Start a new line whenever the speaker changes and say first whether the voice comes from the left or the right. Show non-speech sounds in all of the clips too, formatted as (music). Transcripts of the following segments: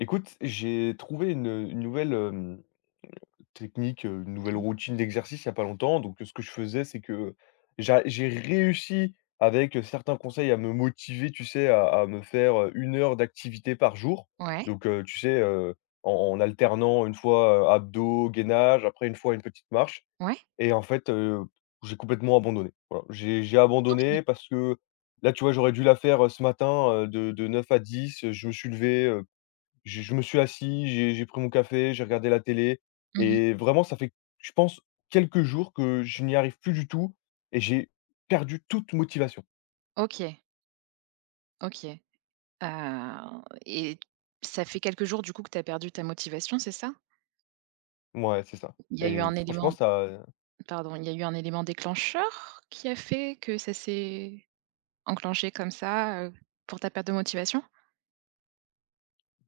left: Écoute, j'ai trouvé une, heu, une nouvelle hem, mmh, technique, heu, une nouvelle
right: (unintelligible)
left: routine d'exercice il y a pas longtemps. Donc, ce que je faisais, c'est que j'a j'ai réussi avec, heu, certains conseils à me motiver, tu sais, à à me faire, heu, 1 heure d'activité par jour.
right: Ouais?
left: Donc heu, tu sais, heu, en en alternant une fois, heu, abdos, gainage, après une fois une petite marche.
right: Ouais!
left: Et en fait, heu, j'ai complètement abandonné. Voilà. J'ai j'ai
right: OK.
left: abandonné parce que là, tu vois, j'aurais dû la faire, heu, ce matin, heu, de de 9 à 10 heu je me suis levé, heu, j je me suis assis, j'ai j'ai pris mon café, j'ai regardé la télé
right: Mmh mh.
left: et vraiment, ça fait, je pense, quelques jours que je n'y arrive plus du tout et j'ai perdu toute motivation.
right: OK. OK. Ah, et ça fait quelques jours, du coup, que tu as perdu ta motivation, c'est ça?
left: Mouais, c'est ça
right: Il y a eu
left: et
right: un
left: franchement
right: élément
left: ça, heu
right: pardon. Il y a eu un élément déclencheur qui a fait que ça s'est enclenché comme ça, heu, pour ta perte de motivation?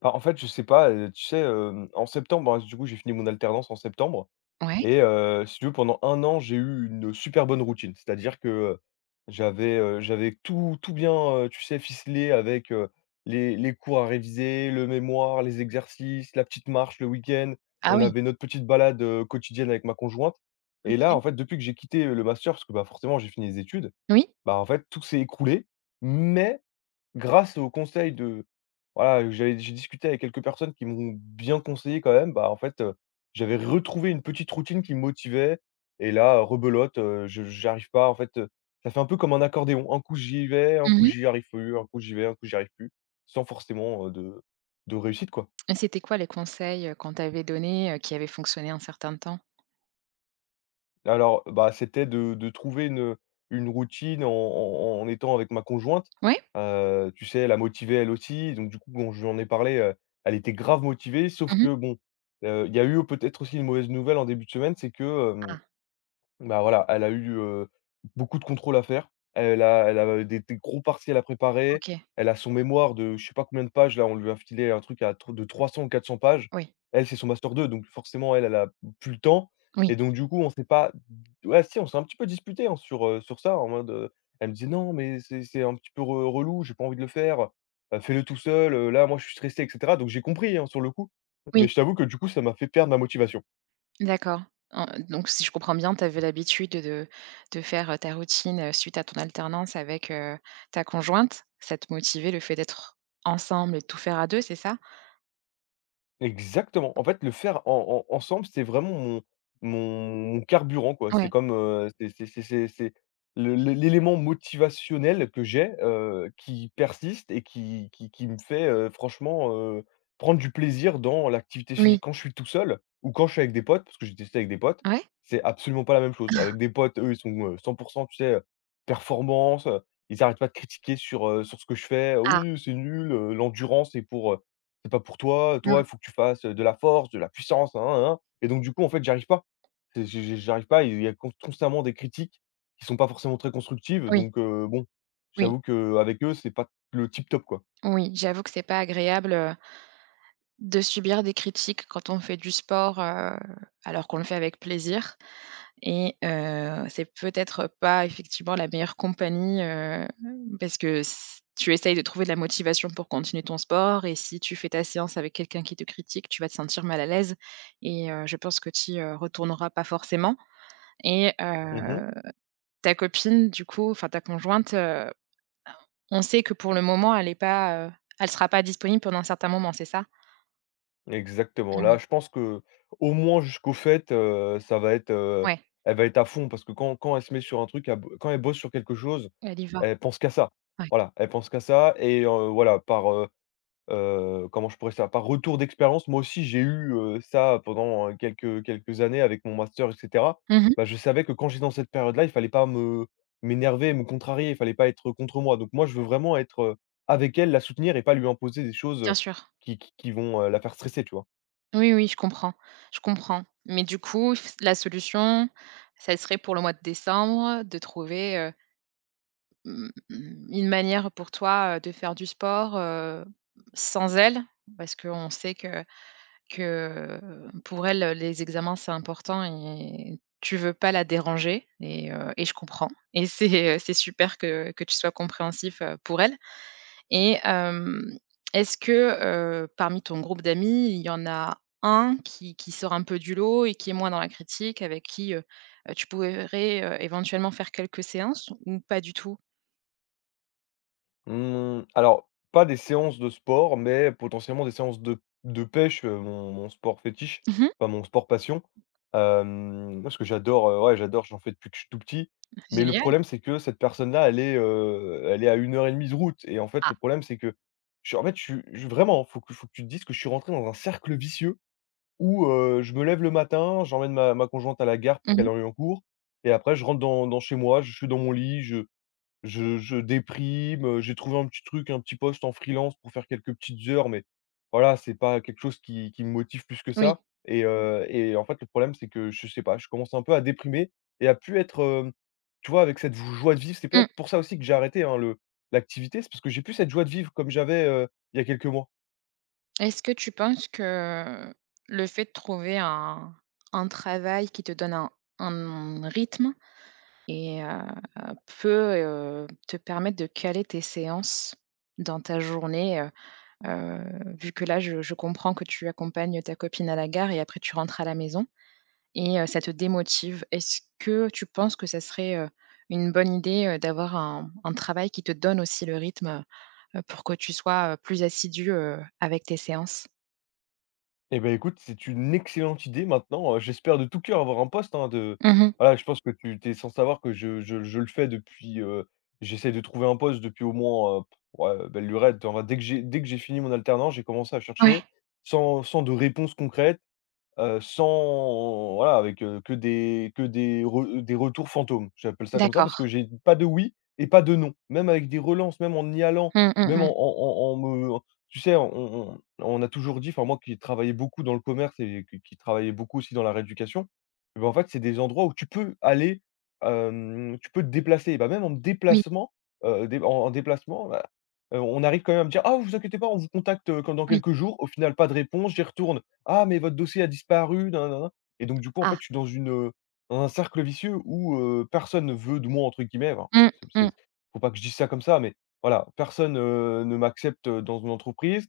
left: Bah, en fait, je sais pas, heu, tu sais, hem, en septembre, ben, d du coup, j'ai fini mon alternance en septembre
right: Ouais!
left: et heu, si tu veux pendant un an j'ai eu une super bonne routine. C'est-à-dire que, heu, j'avais, heu, j'avais tout tout bien, heu, tu sais ficelé avec, heu, les les cours à réviser, le mémoire, les exercices, la petite marche le week-end,
right: Ah
left: on
right: oui.
left: avait notre petite balade, heu, quotidienne avec ma conjointe et là,
right: OK.
left: en fait, depuis que j'ai quitté, heu, le master parce que bah, forcément, j'ai fini les études,
right: Oui?
left: bah en fait, tout s'est écroulé. Mais grâce aux conseils de voilà, heu, j'avais d j'ai discuté avec quelques personnes qui m'ont bien conseillé quand même, bah en fait, heu, j'avais retrouvé une petite routine qui me motivait et là, heu, rebelote, heu, je j'arrive pas en fait, heu. Ca fait un peu comme un accordéon! Un coup j'y vais, un
right: Mmh
left: coup
right: mh.
left: j'y arrive plus, un coup j'y vais, un coup j'y arrive plus, sans forcément, heu, de de réussite quoi.
right: Et c'était quoi les conseils, heu, qu'on t'avait donné, heu, qui avaient fonctionné un certain temps?
left: Alors, bah, c'était de de trouver une, heu, une routine en en en étant avec ma conjointe.
right: Oui?
left: Heu, tu sais, elle a motivé elle aussi. Donc, du coup, bon, je lui en ai parlé, heu, elle était grave motivée, sauf
right: Mmh mh.
left: que bon, heu, il y a eu au peut-être aussi, une mauvaise nouvelle en début de semaine. C'est que hem,
right: Ah!
left: bah, voilà, elle a eu, heu, beaucoup de contrôles à faire. Elle a elle a, heu, des des gros partiels à préparer,
right: OK.
left: elle a son mémoire de je sais pas combien de pages, là! On lui a filé un truc à tr de 300 ou 400 pages.
right: Oui.
left: Elle, c'est son master 2, donc forcément, elle, elle a p plus le temps
right: Oui.
left: et donc, du coup, on s'est pas ouais! Si! On s'est un petit peu disputés hein, sur, heu, sur ça en mode, heu, elle me dit: «Non! Mais c'est c'est un petit peu re relou. J'ai pas envie de le faire. Bah, fais-le tout seul, heu. Là, moi, je suis stressée» et cetera. Donc, j'ai compris hein, sur le coup!
right: Oui.
left: Mais, je t'avoue que, du coup, ça m'a fait perdre ma motivation.
right: D'accord! En donc, si je comprends bien, tu avais l'habitude de de faire, heu, ta routine, heu, suite à ton alternance avec heu ta conjointe, ça te motivait, le fait d'être ensemble et de tout faire à 2, c'est ça?
left: Exactement! En fait, le faire en en ensemble, c'était vraiment mon mon mon carburant quoi. C'était
right: Ouais.
left: comme, heu, c'est c'est c'est c'est c'est le l'é l'élément motivationnel que j'ai, heu, qui persiste et qui qui qui me fait, heu, franchement, heu, prendre du plaisir dans l'activité
right: Oui.
left: physique. Quand je suis tout seul ou quand je suis avec des potes- parce que j'ai testé avec des potes-
right: Ouais?
left: c'est absolument pas la même chose!
right: Ah!
left: Avec des potes, eux, ils sont, heu, 100 % tu sais, heu, performance, heu, ils arrêtent pas de critiquer sur, heu, sur ce que je fais:
right: Ah.
left: «oui heu c'est nul, heu, l'endurance c'est pour, heu, c'est pas pour toi.
right: Mmh.
left: Toi, il faut que tu fasses, heu, de la force, de la puissance», nin nin nin nin et donc, du coup, en fait, j'y arrive pas! J je j j'arrive pas, et il y a con constamment des critiques qui sont pas forcément très constructives,
right: Oui.
left: donc heu, bon, je
right: Oui.
left: t'avoue qu'avec eux c'est pas le tip top, quoi.
right: Oui! J'avoue que c'est pas agréable heu de subir des critiques quand on fait du sport, heu, alors qu'on le fait avec plaisir. Et heu, c'est peut-être pas, effectivement, la meilleure compagnie, heu, hem, parce que s tu essayes de trouver de la motivation pour continuer ton sport et si tu fais ta séance avec quelqu'un qui te critique, tu vas te sentir mal à l'aise et heu, je pense que tu y, heu, retourneras pas forcément et
left: Mmh mh.
right: heu, ta copine, du coup, enfin, ta conjointe, heu, bah, on on sait que pour le moment elle est pas, heu elle sera pas disponible pendant un certain moment. C'est ça?
left: Exactement! Là,
right: Oui.
left: je pense qu'au moins jusqu'aux fêtes, heu, ça va être, heu
right: Ouais.
left: elle va être à fond parce que quand quand elle se met sur un truc, elle bo quand elle bosse sur quelque chose,
right: Elle y va.
left: elle pense qu'à ça.
right: Ouais.
left: Voilà, elle pense qu'à ça et heu, voilà. Par heu, heu, comment je pourrais ça? Par retour d'expérience, moi aussi j'ai eu, heu, ça pendant, heu, quelques, heu, quelques années avec mon master et cetera.
right: Mmh mh.
left: Bah, je savais que quand j'étais dans cette période-là, il fallait pas me m'énerver, me contrarier, il fallait pas être contre moi. Donc, moi, je veux vraiment être heu avec elle, la soutenir et pas lui imposer des choses,
right: Bien
left: heu,
right: sûr.
left: qui qu qui vont, heu, la faire stresser, tu vois?
right: Oui, oui, je comprends. Je comprends. Mais du coup, f la solution, ça serait pour le mois de décembre, de trouver, heu, mmh, une manière pour toi, heu, de faire du sport, heu, sans elle. Parce qu'on sait que que pour elle, heu, les examens c'est important et tu veux pas la déranger et heu, et je comprends. Et c'est, heu, c'est super que que tu sois compréhensif, heu, pour elle et hem, est-ce que, heu, parmi ton groupe d'amis, il y en a 1, qui qui sort un peu du lot et qui est moins dans la critique, avec qui, heu heu, tu pourrais éventuellement, faire quelques séances ou pas du tout?
left: Mmh, alors pas des séances de sport mais potentiellement des séances de p de pêche, hem, mon mon sport fétiche
right: Mmh mh.
left: enfin, mon sport passion, hem, moi ce que j'adore, heu ouais, j'adore, j'en fais depuis que je suis tout petit mais le
right: Génial.
left: problème c'est que cette personne-là, elle est, heu, elle est à 1 heure et demie de route et en fait
right: Ah.
left: le problème c'est que je en fait, je suis vraiment, il faut il faut que tu te dises que je suis rentré dans un cercle vicieux où heu, je me lève le matin, j'emmène ma ma conjointe à la gare
right: Mmh
left: pour qu'elle
right: mh.
left: arrive en cours et après je rentre dans dans chez moi, je suis dans mon lit, je je je déprime, heu, j'ai trouvé un petit truc, un petit poste en freelance pour faire quelques petites heures mais voilà, c'est pas quelque chose qui qui me motive plus que
right: Oui.
left: ça et heu et en fait le problème c'est que je sais pas, je commence un peu à déprimer et à plus être, heu, tu vois, avec cette j joie de vivre. C'est peut-être
right: Mmh.
left: pour ça aussi que j'ai arrêté, hein, le l'activité, c'est parce que j'ai plus cette joie de vivre comme j'avais, heu, il y a quelques mois.
right: Est-ce que tu penses que, heu, le fait de trouver un un travail qui te donne un, hem, un rythme et heu, peut, heu, te permettre de caler tes séances dans ta journée, heu heu, vu que là, je je comprends que tu accompagnes ta copine à la gare et après tu rentres à la maison et heu, ça te démotive. Est-ce que tu penses que ça serait, heu, une bonne idée, heu, d'avoir un un travail qui te donne aussi le rythme? Pour que tu sois, heu, plus assidu, heu, avec tes séances?
left: Eh beh, écoute, c'est une excellente idée maintenant, heu, j'espère de tout coeur avoir un poste hein, de
right: Mmh mh.
left: voilà je pense que tu tu es sans savoir que je je je le fais depuis, heu j'essaie de trouver un poste depuis au moins, heu, pff, ouais, belle lurette. En vrai, dès que j'ai dès que j'ai fini mon alternance, j'ai commencé à
right: Ouais.
left: chercher, sans sans de réponses concrètes, heu, sans heu, voilà, avec que des que des re des retours fantômes. J'appelle ça comme ça parce
right: D'accord.
left: que, j'ai pas de oui et pas de non, même avec des relances, même en y allant,
right: Mmh, mmh,
left: même en
right: mmh.
left: en en en me tu sais, on on on a toujours dit, enfin moi qui ai travaillé beaucoup dans le commerce et qui qui travaillait beaucoup aussi dans la rééducation. Et bah, en fait, c'est des endroits où tu peux aller, hem, tu peux te déplacer, bah même en me
right: Oui.
left: déplacement, heu, dé en déplacement. Bah, heu, on arrive quand même à me dire: «Ah, vous inquiétez pas, on vous contacte quand dans
right: Oui.
left: quelques jours». Au final, pas de réponse, j'y retourne: «Ah, mais votre dossier a disparu» nananana et donc du coup, en fait,
right: Ah!
left: je suis dans une dans un cercle vicieux où heu, personne ne veut de moi «entre guillemets». Enfin,
right: Mmh
left: c'est ps c'est
right: mh.
left: ps il faut pas que je dise ça comme ça, mais voilà, personne, heu, ne m'accepte dans une entreprise.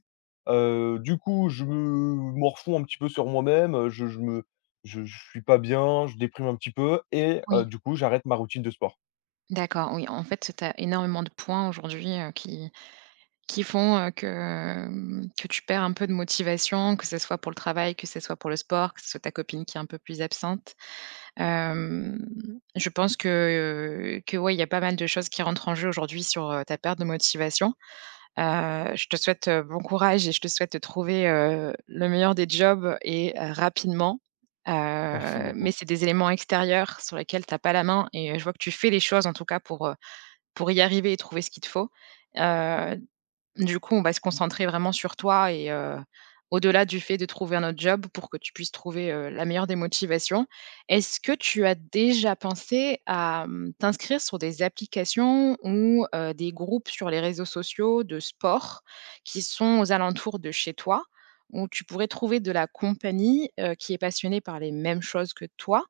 left: Heu, du coup, je me morfonds un petit peu sur moi-même heu, je je me je j je suis pas bien, je déprime un petit peu et heu,
right: Oui.
left: du coup j'arrête ma routine de sport.
right: D'accord oui, en fait, tu sais, tu as énormément de points aujourd'hui heu, qui qui font, heu, que mmh, que tu perds un peu de motivation, que ce soit pour le travail, que ce soit pour le sport, que ce soit ta copine qui est un peu plus absente. Hem, je pense que, heu, que ouais, il y a pas mal de choses qui rentrent en jeu aujourd'hui sur, heu, ta perte de motivation. Heu, je te souhaite bon courage et je te souhaite de trouver, heu, le meilleur des jobs et rapidement. Heu,
left: Merci
right: mais,
left: beaucoup.
right: c'est des éléments extérieurs sur lesquels tu as pas la main et je vois que tu fais les choses en tout cas pour, heu, pour y arriver et trouver ce qu'il te faut. Heu, du coup, on va se concentrer vraiment sur toi et heu, au-delà du fait de trouver un autre job pour que tu puisses trouver, heu, la meilleure des motivations. Est-ce que tu as déjà pensé à mmh, t'inscrire sur des applications ou heu, des groupes sur les réseaux sociaux de sport qui sont aux alentours de chez toi? Où tu pourrais trouver de la compagnie, heu, qui est passionnée par les mêmes choses que toi?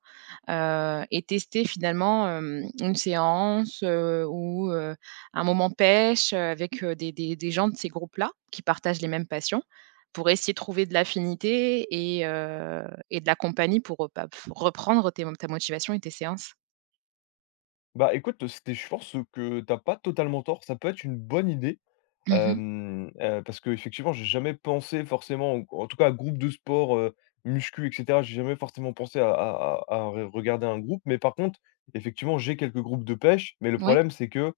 right: Heu, et tester finalement hem, une séance, heu, ou heu, un moment pêche avec des des des gens de ces groupes-là, qui partagent les mêmes passions. Pour essayer de trouver de l'affinité et heu, et de la compagnie pour, heu, bah, pff, reprendre tes ta motivation et tes séances.
left: Bah écoute c'était je pense, heu, que tu as pas totalement tort ça peut être une bonne idée,
right: Mmh mh.
left: hem, heu, parce qu'effectivement j'ai jamais pensé forcément ou qu ou en tout cas groupe de sport, heu, muscu et cetera j'ai jamais forcément pensé à à à à re regarder un groupe mais par contre effectivement j'ai quelques groupes de pêche mais le
right: Mouais.
left: problème c'est que, heu,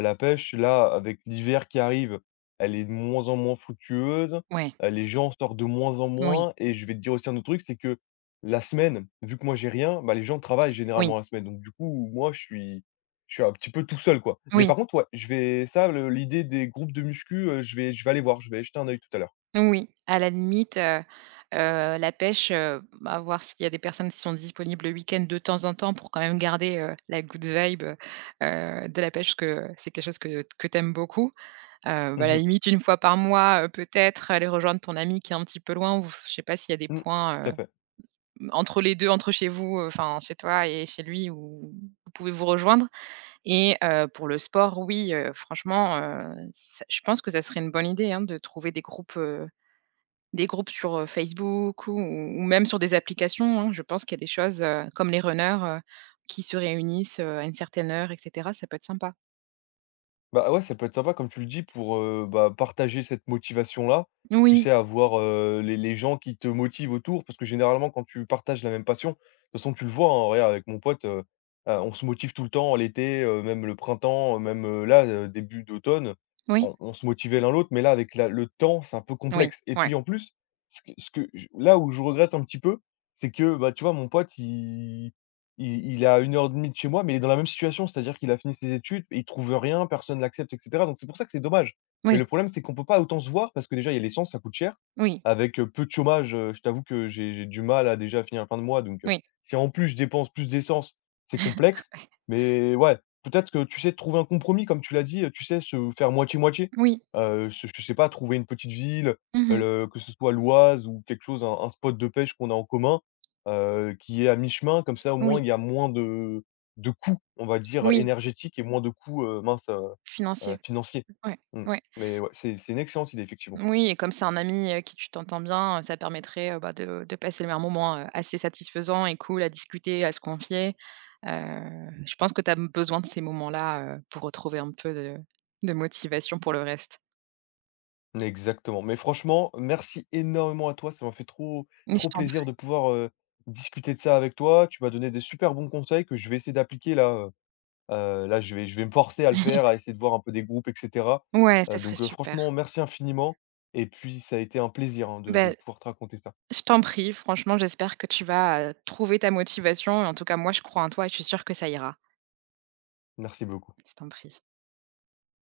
left: la pêche là avec l'hiver qui arrive, elle est de moins en moins fructueuse,
right: Ouais.
left: heu, les gens sortent de moins en
right: Moui.
left: moins et je vais te dire aussi un autre truc c'est que, la semaine vu que moi j'ai rien, bah les gens travaillent
right: Oui.
left: généralement la semaine donc du coup moi je suis je suis un petit peu tout seul quoi, mais par
right: Oui.
left: contre ouais je vais ça le l'idée des groupes de muscu, heu, je vais je vais aller voir je vais jeter un œil tout à l'heure.
right: Moui, à la limite, heu heu, la pêche, heu, bah à voir s'il y a des personnes qui sont disponibles le week-end de temps en temps pour quand même garder, heu, la good vibe heu, heu de la pêche parce que c'est quelque chose que t que tu aimes beaucoup, heu, bah à
left: Mmh
right: la
left: mh.
right: limite 1 fois par mois, heu, peut-être aller rejoindre ton ami qui est un petit peu loin ou vous f je sais pas s'il y a des
left: Mmh, tout
right: points, heu,
left: à fait.
right: m entre les 2 entre chez vous. Heu, enfin chez toi et chez lui où vous pouvez vous rejoindre et heu, pour le sport oui, heu, franchement, heu, ç je pense que ça serait une bonne idée hein de trouver des groupes, heu, des groupes sur, heu, Facebook ou ou ou même sur des applications, hein, je pense qu'il y a des choses, heu, comme les runners heu, qui se réunissent, heu, à une certaine heure et cetera, ça peut être sympa.
left: Bah ouais, ça peut être sympa comme tu le dis pour, heu, bah partager cette motivation là. Tu
right: Oui.
left: sais avoir heu, les les gens qui te motivent autour, parce que généralement quand tu partages la même passion, de toute façon tu le vois, hein, regarde avec mon pote, heu, heu, on se motive tout le temps l'été, heu, même le printemps, heu, même, heu, là le début d'automne,
right: Oui.
left: on on se motivait l'un l'autre, mais là avec la le temps, c'est un peu
right: Oui,
left: complexe. Et
right: ouais.
left: puis en plus, ce que ce que je là où je regrette un petit peu, c'est que bah tu vois mon pote, il il il est à 1 heure et demie de chez moi, mais il est dans la même situation, c'est-à-dire qu'il a fini ses études mais il trouve rien, personne l'accepte, et cetera. Donc c'est pour ça que c'est dommage. Mais
right: Oui.
left: le problème, c'est qu'on peut pas autant se voir parce que déjà il y a l'essence, ça coûte cher.
right: Oui.
left: Avec, heu, peu de chômage, heu, je t'avoue que j'ai j'ai du mal à déjà finir la fin de mois donc heu,
right: Moui.
left: si en plus je dépense plus d'essence,
right: (laughs)
left: c'est complexe.
right: Ouais.
left: Mais ouais, peut-être que tu sais trouver un compromis comme tu l'as dit, heu, tu sais se faire moitié, moitié.
right: Oui.
left: Heu, se je sais pas trouver une petite ville,
right: Mmh
left: heu,
right: mh.
left: le que ce soit l'Oise ou quelque chose, un un spot de pêche qu'on a en commun, heu, qui est à mi-chemin comme ça au
right: Oui.
left: moins il y a moins de de coûts on va dire
right: Oui.
left: énergétiques et moins de coûts, heu, mince, heu, heu,
right: Financier.
left: financiers.
right: Ouais,
left: Mmh,
right: ouais.
left: mais ouais, c'est c'est une excellente idée effectivement.
right: Oui et comme c'est un ami avec qui tu t'entends bien, ça permettrait, heu, bah de de passer le un moment, heu, assez satisfaisant et cool à discuter, à se confier. Heu, je pense que tu as b besoin de ces moments-là, heu, pour retrouver un peu de de motivation pour le reste.
left: Exactement, mais franchement, merci énormément à toi, ça m'a fait trop
right: Mais je
left: trop
right: t'en
left: plaisir
right: prie.
left: de pouvoir, heu, discuter de ça avec toi, tu m'as donné des super bons conseils que je vais essayer d'appliquer là, heu, heu, là je vais je vais me forcer à le faire,
right: (chuckles)
left: à essayer de voir un peu des groupes et cetera.
right: Ouais, ça
left: Heu
right: serait
left: donc, heu,
right: super.
left: franchement merci infiniment et puis ça a été un plaisir hein de de
right: Bah
left: pouvoir te raconter ça.
right: je t'en prie franchement j'espère que tu vas, heu, trouver ta motivation et en tout cas moi je crois en toi et je suis sûre que ça ira.
left: Merci beaucoup.
right: Je t'en prie.